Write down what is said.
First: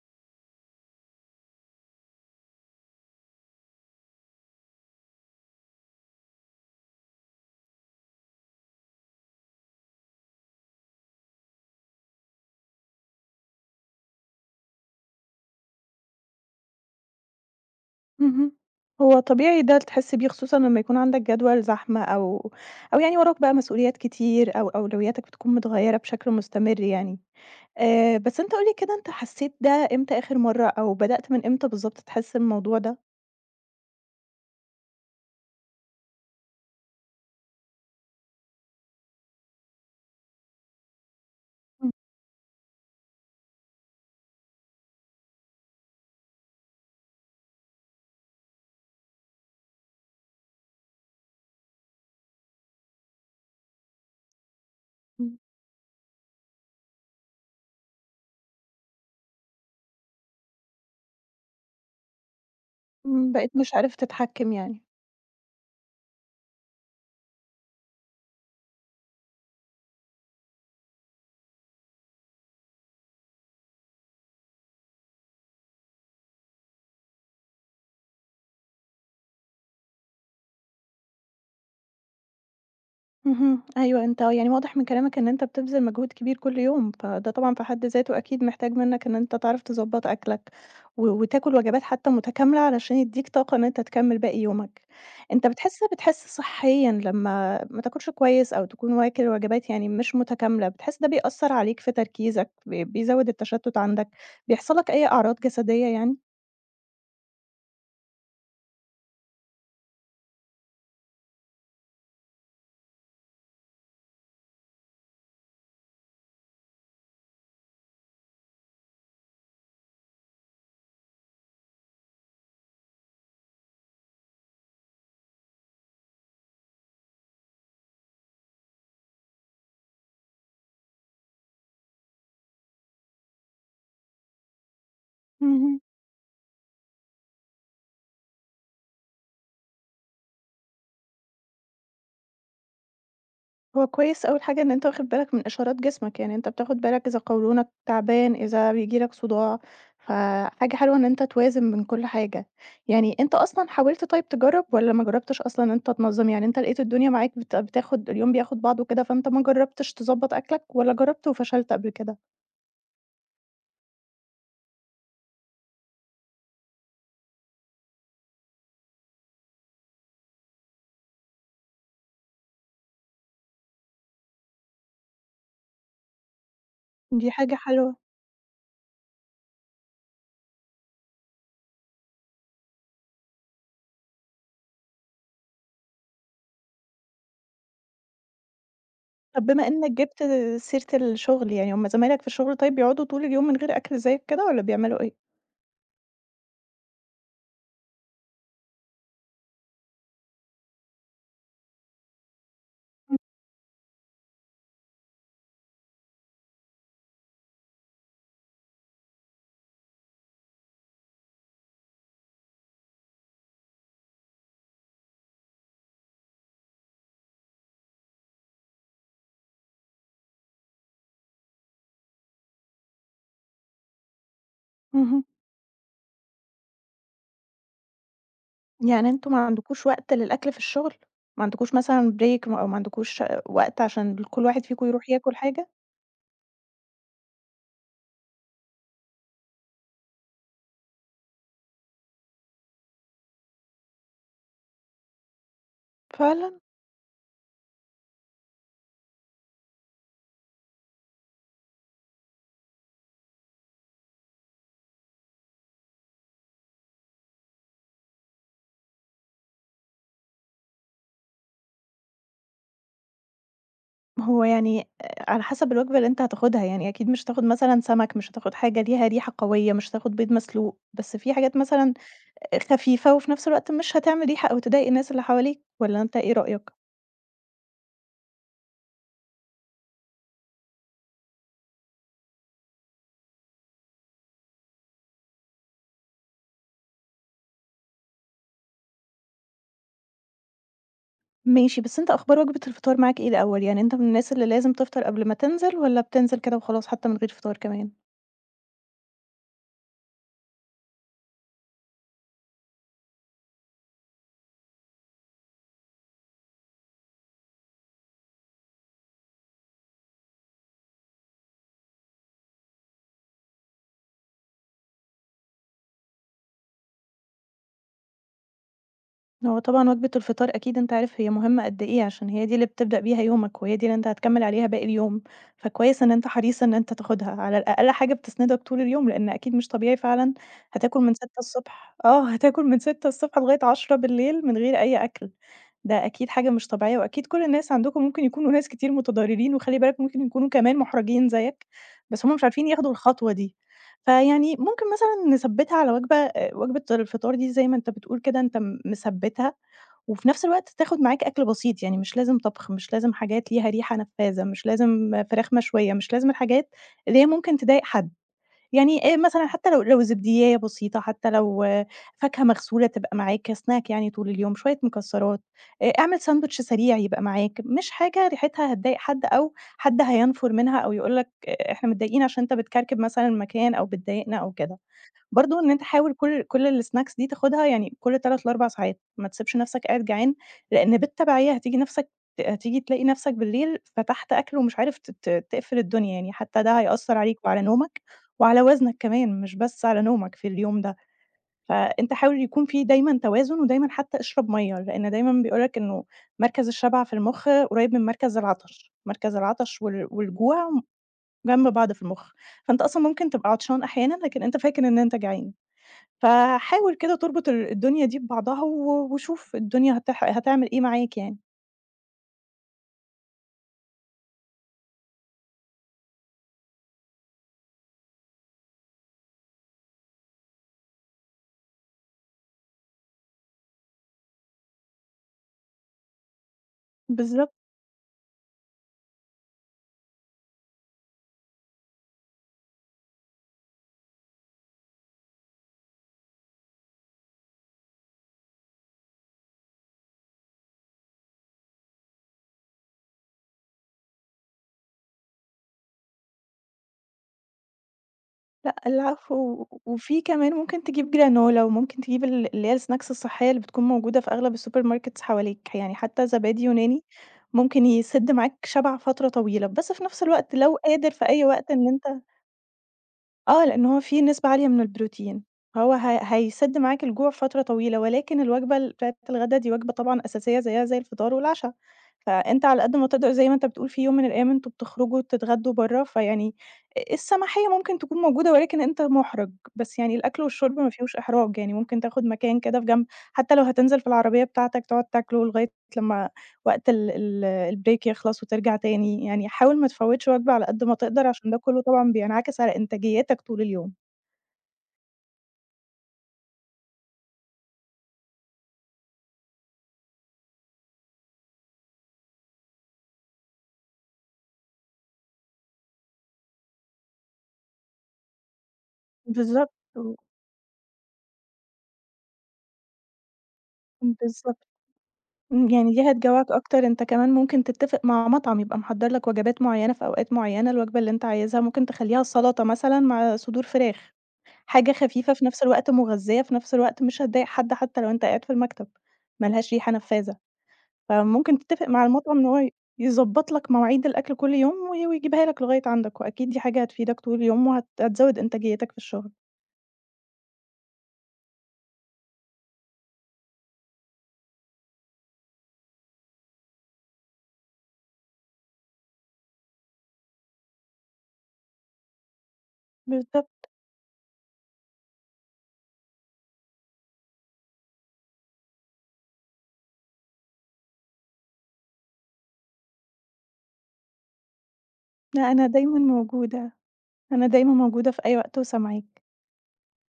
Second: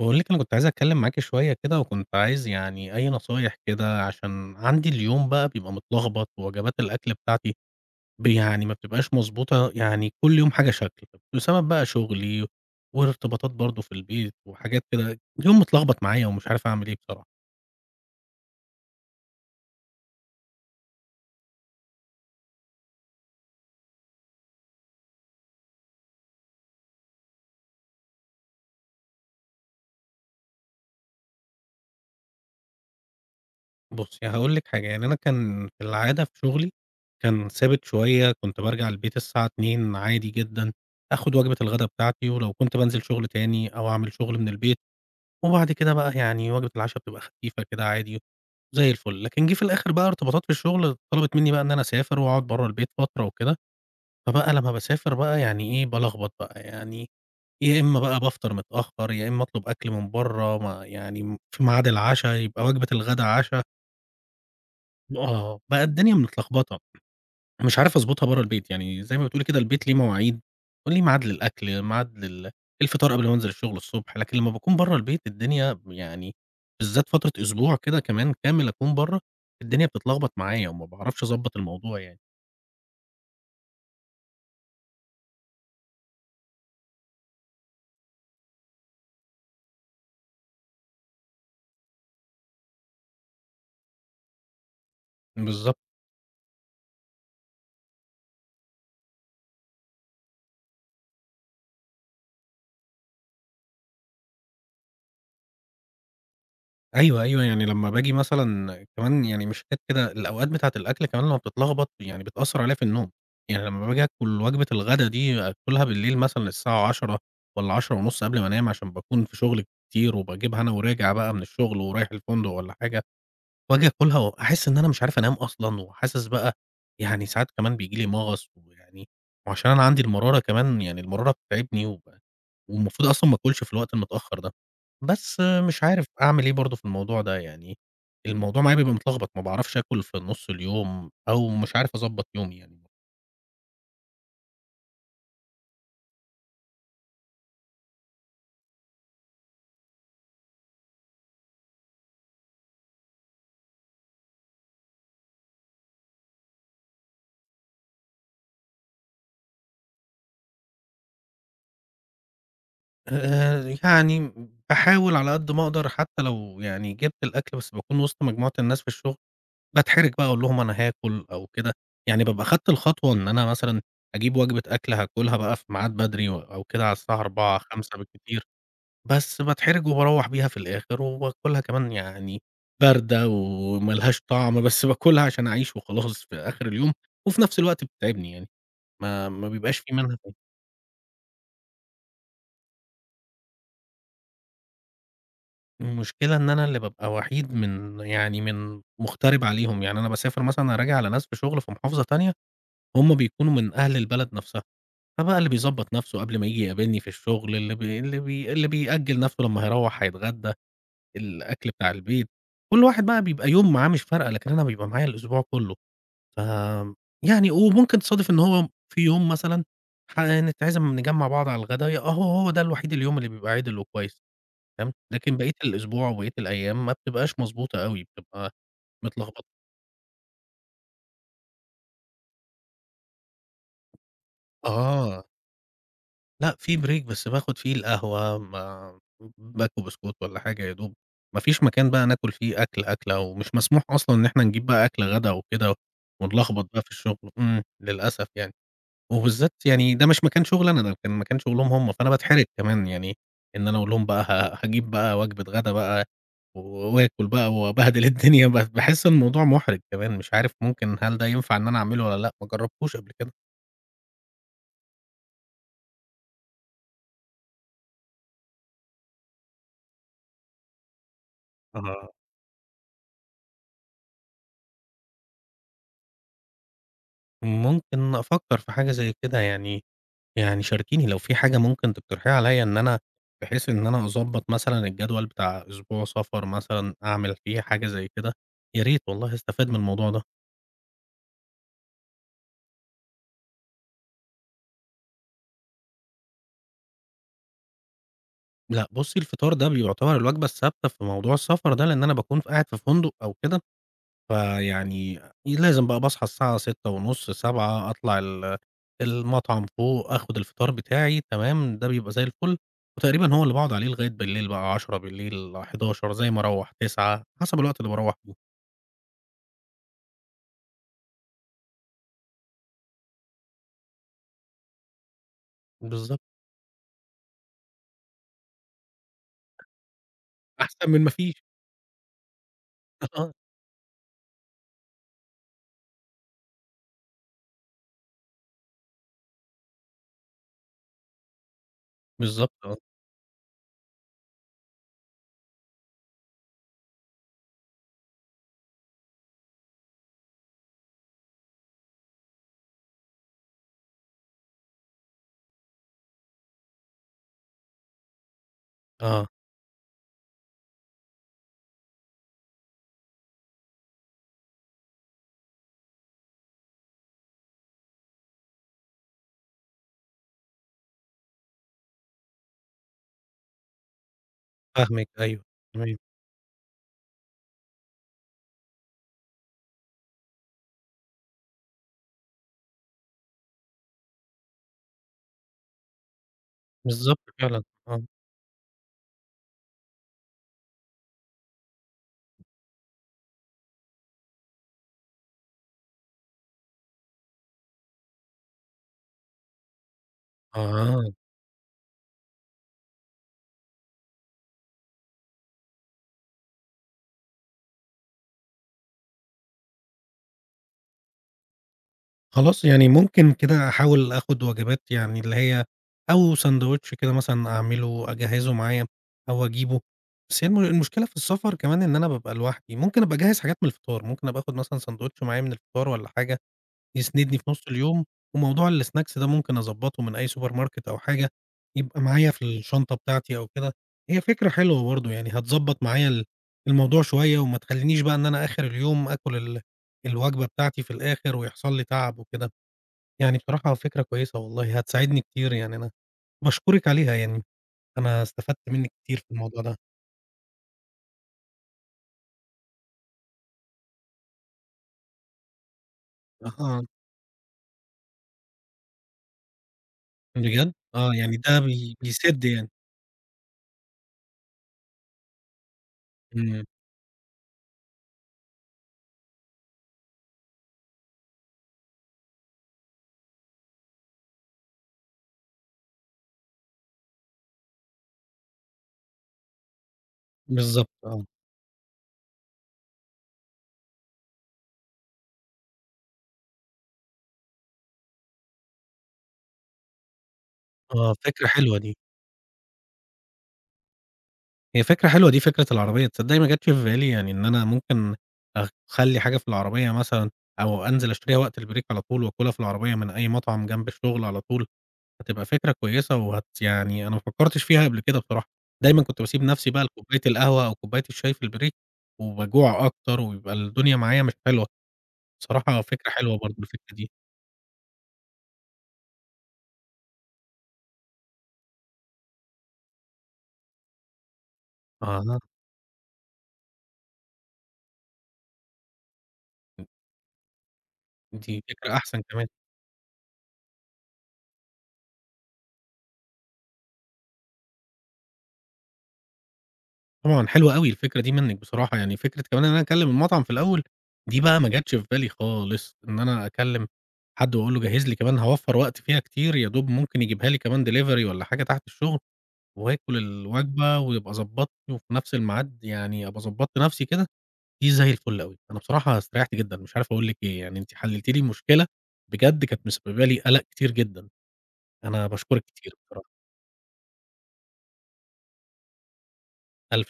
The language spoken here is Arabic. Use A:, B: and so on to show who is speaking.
A: باقول لِك أنا كنت عايز أتكلّم معاكِ شوية كده، وكنت عايز يعني أي نصايح كده، عشان عندي اليوم بقى بيبقى متلخبط، ووجبات الأكل بتاعتي يعني ما بتبقاش مضبوطة، يعني كل يوم حاجة شكل، بسبب بقى شغلي وارتباطات برضه في البيت وحاجات كده، اليوم متلخبط معايا ومش عارف أعمل إيه بصراحة.
B: اهم. هو طبيعي ده تحس بيه خصوصًا لمّا يكون عندك جدول زحمة أو يعني وراك بقى مسؤوليات كتير أو أولوياتك بتكون متغيّرة بشكل مستمر يعني. بس أنت قُل لي كده أنت حسّيت ده إمتى آخر مرّة أو بدأت من إمتى بالضبط تحس الموضوع ده؟
A: بُصّي هاقول لِك حاجة، يعني أنا كان في العادة في شغلي كان ثابت شوية، كنت بارجع البيت الساعة 14:00 عادي جدًا، آخُد وجبة الغدا بتاعتي، ولو كنت بانزل شغل تاني أو أعمل شغل من البيت وبعد كده بقى يعني وجبة العشا بتبقى خفيفة كده عادي زي الفل، لكن جِه في الآخر بقى ارتباطات في الشغل طلبت منّي بقى إن أنا أسافر وأقعد برّه البيت فترة وكده، فبقى لمّا باسافر
B: إمم،
A: بقى يعني إيه، بالخبط بقى، يعني يا إمّا بقى بافطر متأخّر، يا إمّا أطلب أكل من برّه ما يعني في ميعاد العشا، يبقى وجبة الغدا
B: إمم، بقيت
A: عشا،
B: مش عارف تتحكّم يعني؟
A: آه، بقى الدنيا متلخبطة. مش عارف أضبطها برّه البيت، يعني زي ما بتقولي كده البيت ليه مواعيد، وليه ميعاد للأكل، ميعاد لل إيه الفطار قبل ما أنزل الشغل الصبح، لكن لمّا باكون برّه البيت الدنيا يعني بالذات فترة أسبوع كده كمان كامل أكون برّه، الدنيا بتتلخبط معايا وما باعرفش أضبّط الموضوع يعني.
B: اهم. أيوه، أنت يعني واضح من كلامك إن أنت بتبذل مجهود كبير كل يوم، فده طبعًا في حد ذاته أكيد محتاج منّك إن أنت تعرف تضبّط أكلك، و وتاكل وجبات حتى متكاملة علشان يدّيك طاقة إن أنت تكمّل باقي يومك. أنت
A: بالضبط.
B: بتحس صحيًا لمّا ما تاكلش كويس أو تكون واكل وجبات يعني مش متكاملة، بتحس ده بيأثّر عليك في تركيزك، بيزوّد التشتُّت عندك، بيحصل لك أي أعراض جسدية يعني؟
A: أيوه، أيوه، يعني لمّا باجي مثلًا كمان يعني مش حكاية كده، الأوقات بتاعة الأكل كمان لمّا بتتلخبط يعني بتأثّر عليَّ في النوم، يعني لمّا باجي آكل وجبة الغدا دي آكلها بالليل مثلًا الساعة 22:00 والّا 22:30 قبل ما أنام عشان باكون في شغل كتير وباجيبها أنا وراجع بقى من الشغل ورايح الفندق والّا حاجة. وآجي آكلها وأحس إن أنا مش عارف أنام أصلًا، وحاسس بقى يعني ساعات كمان بييجي لي مغص، ويعني وعشان أنا عندي المرارة كمان يعني المرارة بتتعبني، والمفروض أصلًا ما آكلش في الوقت المتأخر ده، بس
B: اهم.
A: مش عارف أعمل إيه برضه في الموضوع ده، يعني الموضوع معايا بيبقى متلخبط، ما باعرفش آكل في نُص اليوم، أو مش عارف أضبّط يومي يعني.
B: هو كويس أول حاجة إن أنت واخد بالك من إشارات جسمك، يعني أنت بتاخد بالك إذا قولونك تعبان، إذا بييجي لك صداع، فحاجة حلوة إن أنت توازن بين كل حاجة. يعني أنت أصلًا حاولت طيب تجرّب والّا ما جرّبتش أصلًا إن أنت تنظّم؟ يعني أنت لقيت الدنيا معاك بتاخد اليوم بياخد بعضه كده، فأنت ما جرّبتش تضبّط أكلك والّا جرّبت وفشلت قبل كده؟
A: يعني باحاول على قد ما أقدر حتى لو يعني جِبت الأكل، بس باكون وسط مجموعة الناس في الشغل. باتحرج بقى أقول لهم أنا هاكل أو كده، يعني بابقى خدت الخطوة إن أنا مثلًا أجيب وجبة أكل هاكلها بقى في ميعاد بدري و أو كده على الساعة
B: دي حاجة
A: 16:00،
B: حلوة.
A: 17:00 بالكتير، بس باتحرج وباروّح بيها في الآخر وباكلها كمان يعني باردة وما لهاش طعم، بس باكلها عشان أعيش وخلاص في آخر اليوم، وفي نفس الوقت بتتعبني يعني، ما
B: طب
A: ما
B: بما
A: بيبقاش
B: إنك
A: في منها
B: جبت
A: فايدة.
B: سيرة الشغل، يعني هم زمايلك في الشغل طيب بيقعدوا طول اليوم من غير أكل زيك كده والّا بيعملوا إيه؟
A: المشكلة إن أنا اللي بابقى وحيد من يعني من مغترب عليهم، يعني أنا باسافر مثلًا أراجع على ناس في شغل في محافظة تانية، هُم
B: إمم.
A: بيكونوا من أهل البلد نفسها. فبقى اللي بيضبّط نَفْسه قبل ما ييجي يقابلني في الشغل، اللي بيأجّل نَفْسه لمّا هيروّح هيتغدى، الأكل بتاع البيت، كل واحد بقى بيبقى يوم معاه مش فارقة، لكن أنا بيبقى معايا الأسبوع كُلّه، ف يعني وممكن تصادف إن هو في يوم مثلًا نتعزم نجمّع بعض على الغدا أهو هو ده الوحيد اليوم اللي بيبقى عِدِل وكويس، تمام،
B: اهم.
A: لكن بقية الأسبوع وبقية الأيام ما بتبقاش مضبوطة أوي، بتبقى
B: يعني أنتم ما
A: متلخبطة.
B: عندكوش وقت للأكل في الشغل؟ ما عندكوش مثلًا break أو ما عندكوش وقت عشان كل واحد فيكم يروح
A: آه.
B: ياكل حاجة؟
A: لأ، في break بس باخد فيه القهوة ما باكو بسكوت والّا حاجة يا دوب، ما فيش مكان بقى ناكل فيه أكل، أكلة ومش مسموح أصلًا إن إحنا نجيب بقى أكل غدا وكده
B: فعلًا!
A: ونلخبط بقى في الشغل، إمم، للأسف يعني، وبالذات يعني ده مش مكان شغل أنا، ده كان مكان شغلهم هم، فأنا باتحرج كمان يعني إن أنا أقول لهم بقى هاجيب بقى وجبة غدا بقى وآكل بقى وأبهدل الدنيا، باحس الموضوع محرج كمان، مش عارف ممكن هل ده ينفع إن أنا أعمله والّا لأ، ما جربتوش قبل كده.
B: هو يعني على حسب الوجبة اللي أنت هتاخدها، يعني أكيد مش هتاخد مثلًا سمك، مش هتاخد حاجة ليها ريحة قوية، مش هتاخد بيض مسلوق، بس في حاجات مثلًا
A: آه.
B: خفيفة وفي نفس الوقت مش هتعمل ريحة أو تضايق الناس اللي حواليك، والّا أنت إيه رأيك؟
A: ممكن أفكر في حاجة زي كده يعني يعني شاركيني لو في حاجة ممكن تقترحيها عليّا إن أنا بحيث إن أنا أضبّط مثلًا الجدول بتاع أسبوع سفر مثلًا أعمل فيه حاجة زي كده، يا ريت والله هاستفاد من الموضوع ده.
B: ماشي، بس أنت أخبار وجبة الفطار معاك إيه الأول؟ يعني أنت من الناس اللي لازم تفطر قبل ما تنزل والّا بتنزل كده وخلاص حتى من غير فطار كمان؟
A: لأ بُصّي الفطار ده بيُعتبر الوجبة الثابتة في موضوع السفر ده، لإن أنا باكون ف قاعد في فندق أو كده، فيعني لازم بقى باصحى الساعة 06:30، 07:00 أطلع المطعم فوق، آخُد الفطار بتاعي تمام، ده بيبقى زي الفل، وتقريبًا هو اللي باقعد عليه لغاية بالليل بقى 22:00 بالليل، 23:00 زي ما أروّح 21:00 حسب الوقت اللي باروّح فيه.
B: هو طبعًا وجبة الفطار أكيد أنت عارف هي مهمة قد إيه، عشان هي دي اللي بتبدأ بيها يومك، وهي دي اللي أنت هتكمّل عليها باقي اليوم، فكويس إن
A: بالضبط،
B: أنت حريص إن أنت تاخدها، على الأقل حاجة بتسندك طول اليوم، لإن أكيد مش طبيعي فعلًا
A: أحسن
B: هتاكل
A: من ما
B: من
A: فيش.
B: 6:00 ص آه، هتاكل من 6:00 ص
A: آه،
B: لغاية 22:00 من غير أي أكل، ده أكيد حاجة مش طبيعية، وأكيد كل الناس عندكم ممكن يكونوا ناس كتير متضررين، وخلي بالك ممكن يكونوا كمان مُحرجين زيك، بس هُم مش
A: بالضبط
B: عارفين
A: آه،
B: ياخدوا الخطوة دي. فيعني ممكن مثلًا نثبّتها على وجبة وجبة الفطار دي زي ما أنت بتقول كده أنت مثبّتها، وفي نفس الوقت تاخد معاك أكل بسيط، يعني مش لازم طبخ، مش لازم حاجات ليها ريحة نفاذة، مش لازم فراخ مشوية، مش لازم الحاجات اللي هي ممكن تضايق حد. يعني
A: آه،
B: مثلًا حتى لو زبديّاية بسيطة، حتى لو آه، فاكهة مغسولة تبقى معاك snack يعني طول اليوم، شوية مكسرات، اعمل ساندوتش سريع يبقى معاك، مش حاجة ريحتها هتضايق حد أو حد هينفُر منها أو يقول لك إحنا متضايقين عشان أنت بتكركب مثلًا المكان أو بتضايقنا أو كده.
A: فاهمِك أيوه،
B: برضه إن أنت
A: تمام،
B: حاول كل الsnacks دي تاخدها يعني كل 3 ل4 ساعات، ما تسيبش نَفْسك قاعد جعان، لإن بالتبعية هتيجي نَفْسك هتيجي تلاقي نَفْسك بالليل فتحت أكل ومش عارف ت ت تقفل الدنيا يعني، حتى ده هيأثّر
A: بالضبط
B: عليك وعلى
A: فعلًا،
B: نومك
A: آه،
B: وعلى وزنك كمان، مش بس على نومك في اليوم ده. فأنت حاول يكون في دايمًا توازن ودايمًا حتى اشرب مَيّة، لإن دايمًا بيقول لك إنه مركز الشبع في المُخ قريب من مركز العطش، مركز العطش والجوع
A: آه،
B: جنب بعض في المُخ، فأنت أصلًا ممكن تبقى عطشان أحيانًا، لكن أنت فاكر إن أنت جعان. فحاول كده تربط الدنيا دي ببعضها وشوف الدنيا هتعمل إيه معاك يعني.
A: خلاص يعني ممكن كده أحاول آخد وجبات يعني اللي هي أو ساندوتش كده مثلًا أعمله أجهّزه معايا أو أجيبه، بس هي المشكلة في السفر كمان إن أنا بابقى لوحدي، ممكن أبقى أجهّز حاجات من الفطار، ممكن أبقى آخد مثلًا ساندوتش معايا من الفطار والّا حاجة يسندني في
B: بالضبط،
A: نُص اليوم، وموضوع الsnacks ده ممكن أضبّطه من أي سوبر ماركت أو حاجة، يبقى معايا في الشنطة بتاعتي أو كده، هي فكرة حلوة برضه، يعني هتضبّط معايا الموضوع شوية، وما تخلّينيش بقى إن أنا آخر اليوم آكل الوجبة بتاعتي في الآخر ويحصل لي تعب وكده، يعني بصراحة فكرة كويسة والله، هتساعدني كتير يعني أنا باشكرِك عليها يعني، أنا استفدت
B: لأ
A: منِّك كتير في
B: العفو،
A: الموضوع ده.
B: وفي كمان ممكن تجيب جرانولا، وممكن تجيب اللي هي الsnacks الصحية اللي بتكون موجودة في أغلب الsupermarkets حواليك، يعني حتى زبادي
A: آه،
B: يوناني ممكن يسد معاك شبع فترة طويلة، بس في نفس الوقت
A: بجد؟
B: لو قادر
A: آه،
B: في
A: يعني
B: أي
A: ده
B: وقت إن أنت
A: بيسِد يعني.
B: آه، لإن هو فيه نسبة عالية من البروتين، فهو
A: إمم،
B: هيسِد معاك الجوع فترة طويلة، ولكن الوجبة بتاعة الغدا دي وجبة طبعًا أساسية زيها زي الفطار والعشا، فأنت على قد ما تقدر زي ما أنت بتقول في يوم من الأيام أنتم بتخرجوا تتغدوا برّه، فيعني السماحية ممكن تكون موجودة ولكن أنت مُحرَج، بس يعني الأكل والشرب
A: بالضبط
B: ما فيهوش
A: آه،
B: إحراج، يعني ممكن تاخد مكان كده في جنب، حتى لو هتنزل في العربية بتاعتك تقعد تاكله لغاية لمّا وقت ال ال الbreak يخلص وترجع تاني، يعني حاول ما تفوّتش وجبة على قد ما
A: آه،
B: تقدر
A: فكرة
B: عشان ده
A: حلوة
B: كلّه
A: دي.
B: طبعًا بينعكس على إنتاجيتك طول اليوم.
A: هي فكرة حلوة دي فكرة العربية، تصدّقي ما جاتش في بالي يعني إن أنا ممكن أخلّي حاجة في العربية مثلًا أو أنزل أشتريها وقت البريك على طول وآكلها في العربية من أي مطعم جنب الشغل على طول، هتبقى فكرة كويسة يعني أنا ما فكّرتش فيها قبل كده بصراحة، دايمًا كنت باسيب نَفْسي
B: بالضبط،
A: بقى لكوباية القهوة أو كوباية الشاي في البريك وباجوع أكتر ويبقى الدنيا معايا مش حلوة،
B: بالضبط. إمم،
A: بصراحة
B: يعني دي
A: فكرة حلوة
B: هتجوّعك
A: برضه
B: أكتر،
A: الفكرة
B: أنت
A: دي.
B: كمان ممكن تتّفق مع مطعم يبقى محضّر لك وجبات معيّنة في أوقات معيّنة، الوجبة اللي أنت عايزها ممكن تخلّيها سَلطة مثلًا مع صدور فراخ، حاجة خفيفة
A: أها،
B: في نفس الوقت مغذية، في نفس الوقت مش هتضايق حد حتى لو أنت قاعد في المكتب، ما لهاش ريحة نفّاذة. فممكن
A: دي
B: تتّفق
A: فكرة
B: مع
A: أحسن
B: المطعم
A: كمان.
B: إن هو يضبّط لك مواعيد الأكل كل يوم ويجيبها لك لغاية عندك، وأكيد دي حاجة هتفيدك طول اليوم هتزوّد إنتاجيتك في الشغل.
A: طبعًا حلوة أوي الفكرة دي منِّك بصراحة، يعني فكرة كمان إن أنا أكلّم المطعم في الأول، دي بقى ما جاتش في بالي خالص، إن أنا أكلّم حد وأقول له جهّز لي كمان هاوفّر وقت فيها كتير، يا دوب ممكن يجيبها لي كمان delivery والّا حاجة تحت الشغل، وآكل
B: بالضبط،
A: الوجبة ويبقى ضبّطني وفي نفس الميعاد يعني أبقى ضبّطت نفسي كده، دي زي الفل أوي. أنا بصراحة استريّحت جدًا، مش عارف أقول لِك إيه، يعني أنتِ حلّلتِ لي مشكلة بجد كانت مسببة لي قلق كتير جدًا، أنا
B: لأ
A: باشكرِك
B: أنا
A: كتير
B: دايمًا
A: بصراحة.
B: موجودة، أنا دايمًا موجودة في أي وقت وسامعاك.
A: ألف